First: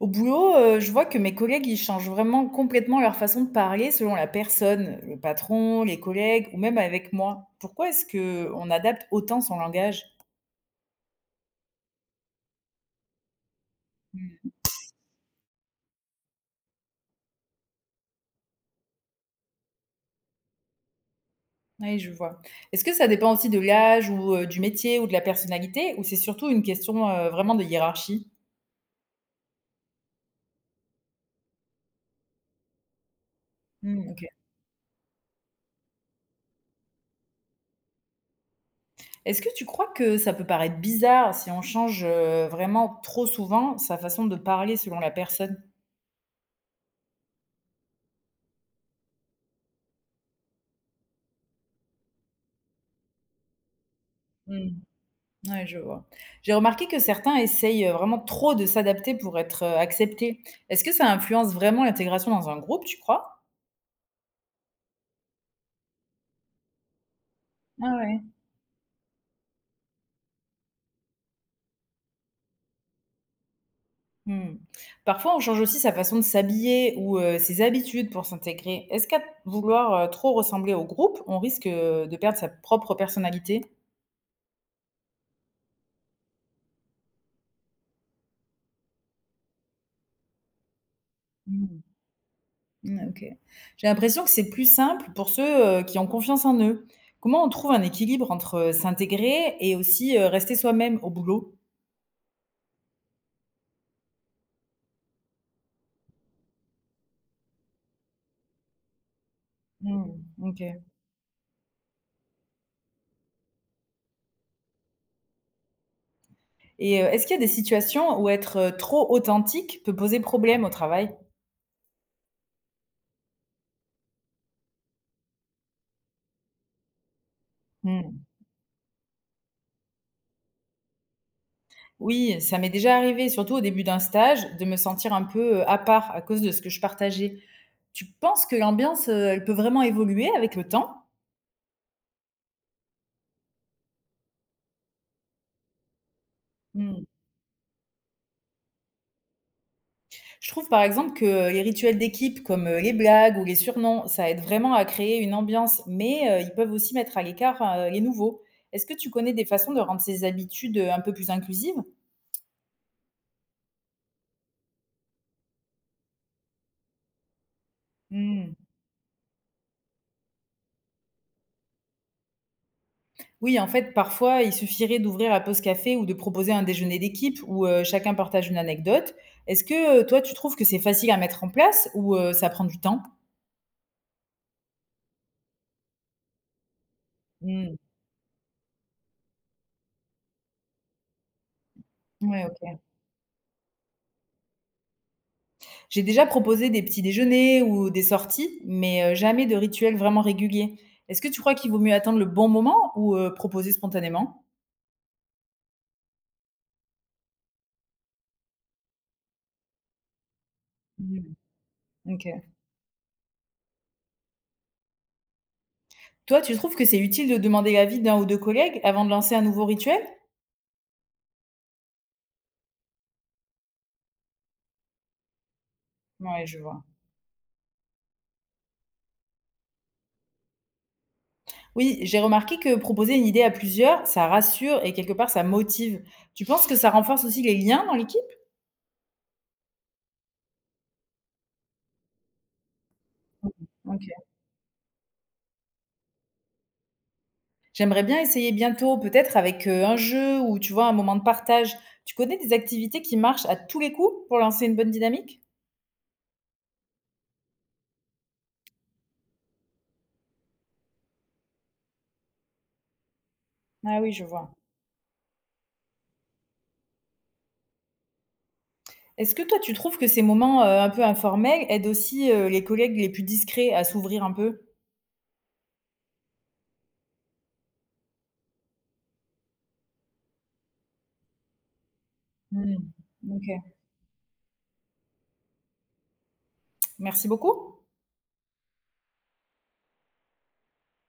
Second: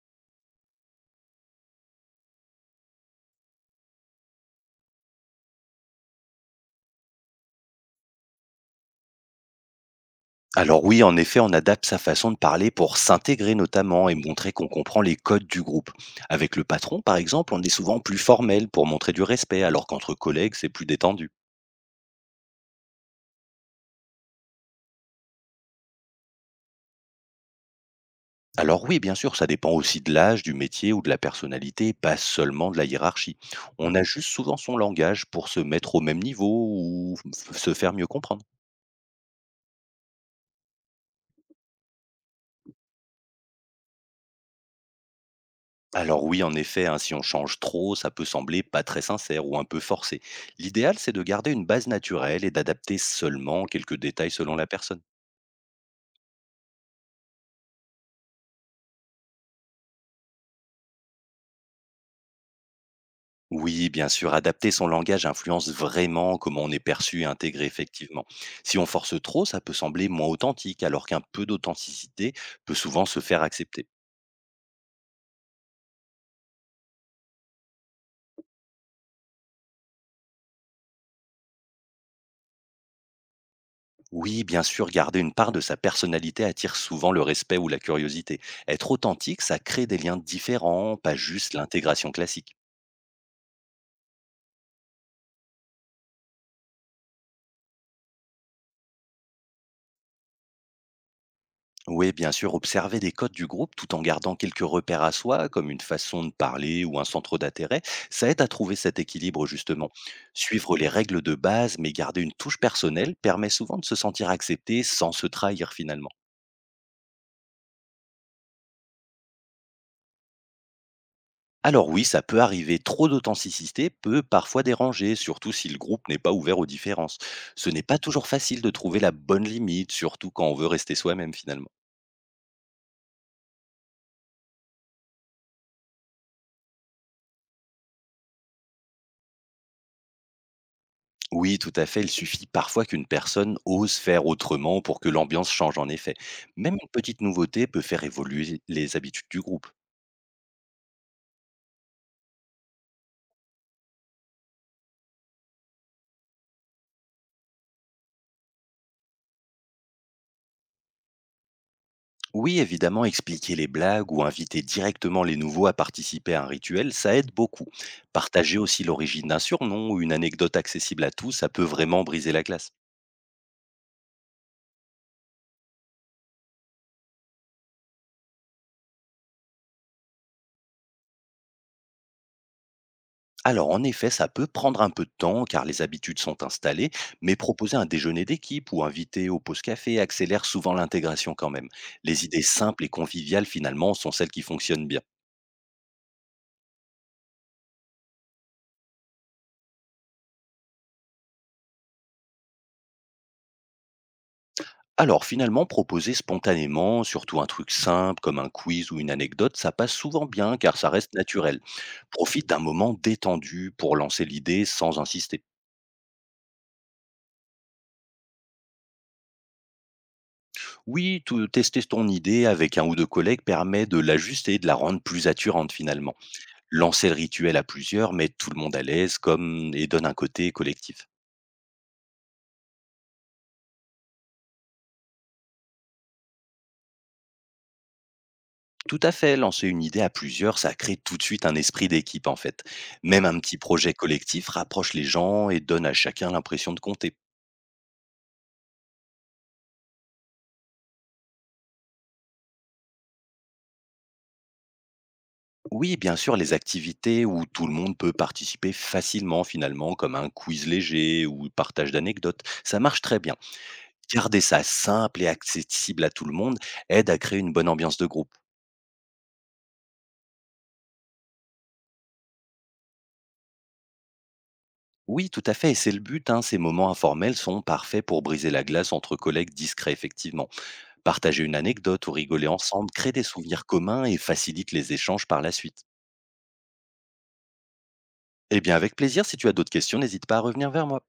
Au boulot, je vois que mes collègues, ils changent vraiment complètement leur façon de parler selon la personne, le patron, les collègues ou même avec moi. Pourquoi est-ce que on adapte autant son langage? Alors oui, en effet, on adapte sa façon de parler pour s'intégrer notamment et montrer Mmh, qu'on comprend les codes du groupe. Avec le patron, par exemple, on est souvent plus formel pour montrer du respect, alors qu'entre collègues, c'est plus détendu. oui, je vois. Est-ce que ça dépend aussi de l'âge ou, du métier ou de la personnalité ou c'est surtout une question, vraiment de hiérarchie? Alors oui, bien sûr, ça dépend aussi de l'âge, du métier ou de la personnalité, pas seulement de la hiérarchie. On Mmh, OK. ajuste souvent son langage pour se mettre au même niveau ou se faire mieux comprendre. Est-ce que tu crois que ça peut paraître bizarre si on change, vraiment trop souvent sa façon de parler selon la personne? Alors oui, en effet, hein, si on change trop, ça peut sembler pas très sincère ou un peu forcé. L'idéal, c'est de garder une base naturelle et d'adapter seulement quelques détails selon la Mmh. personne. Ouais, je vois. J'ai remarqué que certains essayent, vraiment trop de s'adapter pour être, acceptés. Est-ce que ça influence vraiment l'intégration dans un groupe, tu crois? Oui, bien sûr, adapter son langage influence vraiment comment on est perçu et intégré Ah effectivement. ouais. Si on force trop, ça peut sembler moins authentique, alors qu'un peu d'authenticité peut souvent se faire accepter. Mmh. Parfois, on change aussi sa façon de s'habiller ou, ses habitudes pour s'intégrer. Est-ce qu'à vouloir, trop ressembler au groupe, on risque, de perdre sa propre personnalité? Oui, bien sûr, garder une part de sa personnalité attire souvent le respect ou la curiosité. Être authentique, ça crée des liens différents, pas juste Mmh. l'intégration classique. Mmh, OK. J'ai l'impression que c'est plus simple pour ceux, qui ont confiance en eux. Comment on trouve un équilibre entre, s'intégrer et aussi, rester soi-même au boulot? Oui, bien sûr, observer des codes du groupe tout en gardant quelques repères à soi, comme une façon de parler ou un centre d'intérêt, ça aide à trouver cet équilibre justement. Mmh. OK. Suivre les règles de base mais garder une touche personnelle permet souvent de se sentir accepté sans se trahir finalement. Et est-ce qu'il y a des situations où être, trop authentique peut poser problème au travail? Alors oui, ça peut arriver, trop d'authenticité peut parfois déranger, surtout si le groupe n'est pas ouvert aux différences. Ce n'est pas Mmh. toujours facile de trouver la bonne limite, surtout quand on veut rester soi-même finalement. Oui, ça m'est déjà arrivé, surtout au début d'un stage, de me sentir un peu, à part à cause de ce que je partageais. Tu penses que l'ambiance, elle peut vraiment évoluer avec le temps? Oui, tout à fait. Il suffit parfois qu'une personne ose faire autrement pour que l'ambiance change en effet. Même une Mmh. petite nouveauté peut faire évoluer les habitudes du groupe. Je trouve par exemple que, les rituels d'équipe comme, les blagues ou les surnoms, ça aide vraiment à créer une ambiance, mais ils peuvent aussi mettre à l'écart, les nouveaux. Est-ce que tu connais des façons de rendre ces habitudes, un peu plus inclusives? Oui, évidemment, expliquer les blagues ou inviter directement les nouveaux à participer à un rituel, ça aide beaucoup. Mmh. Partager aussi l'origine d'un surnom ou une anecdote accessible à tous, ça peut vraiment briser la glace. Oui, en fait, parfois, il suffirait d'ouvrir la pause café ou de proposer un déjeuner d'équipe où chacun partage une anecdote. Est-ce que, toi, tu trouves que c'est facile à mettre en place ou, ça prend du temps? Alors en effet, ça peut prendre un peu de temps car les habitudes sont installées, mais proposer Mmh. un déjeuner d'équipe ou inviter au pause café accélère souvent l'intégration quand même. Les idées Ouais, OK. simples et conviviales finalement sont celles qui fonctionnent bien. J'ai déjà proposé des petits déjeuners ou des sorties, mais, jamais de rituel vraiment régulier. Est-ce que tu crois qu'il vaut mieux attendre le bon moment ou, proposer spontanément? Alors finalement, proposer spontanément, surtout un truc simple comme un quiz ou une anecdote, ça passe souvent bien car ça reste Mmh. naturel. OK. Profite d'un moment détendu pour lancer l'idée sans insister. Toi, tu trouves que c'est utile de demander l'avis d'un ou 2 collègues avant de lancer un nouveau rituel? Oui, tester ton idée avec un ou deux collègues permet de l'ajuster et de la rendre plus attirante finalement. Ouais, je vois. Lancer le rituel à plusieurs met tout le monde à l'aise comme et donne un côté collectif. Oui, j'ai remarqué que proposer une idée à plusieurs, ça rassure et quelque part ça motive. Tu penses que ça renforce aussi les liens dans l'équipe? Tout à fait, lancer une idée à plusieurs, ça crée tout de suite un esprit d'équipe en fait. Même un petit projet OK. collectif rapproche les gens et donne à chacun l'impression de compter. J'aimerais bien essayer bientôt, peut-être avec un jeu ou tu vois un moment de partage. Tu connais des activités qui marchent à tous les coups pour lancer une bonne dynamique? Oui, bien sûr, les activités où tout le monde peut participer facilement finalement, comme un quiz léger ou partage d'anecdotes, ça marche très bien. Ah oui, je Garder vois. ça simple et accessible à tout le monde aide à créer une bonne ambiance de groupe. Est-ce que toi tu trouves que ces moments un peu informels aident aussi les collègues les plus discrets à s'ouvrir un peu? Oui, tout à fait, et c'est le but, hein, ces moments informels sont parfaits pour briser la glace entre collègues discrets, effectivement. Partager une anecdote ou rigoler ensemble Hmm. crée des souvenirs OK. communs et facilite les échanges par la suite. Merci beaucoup. Eh bien, avec plaisir, si tu as d'autres questions, n'hésite pas à revenir vers moi.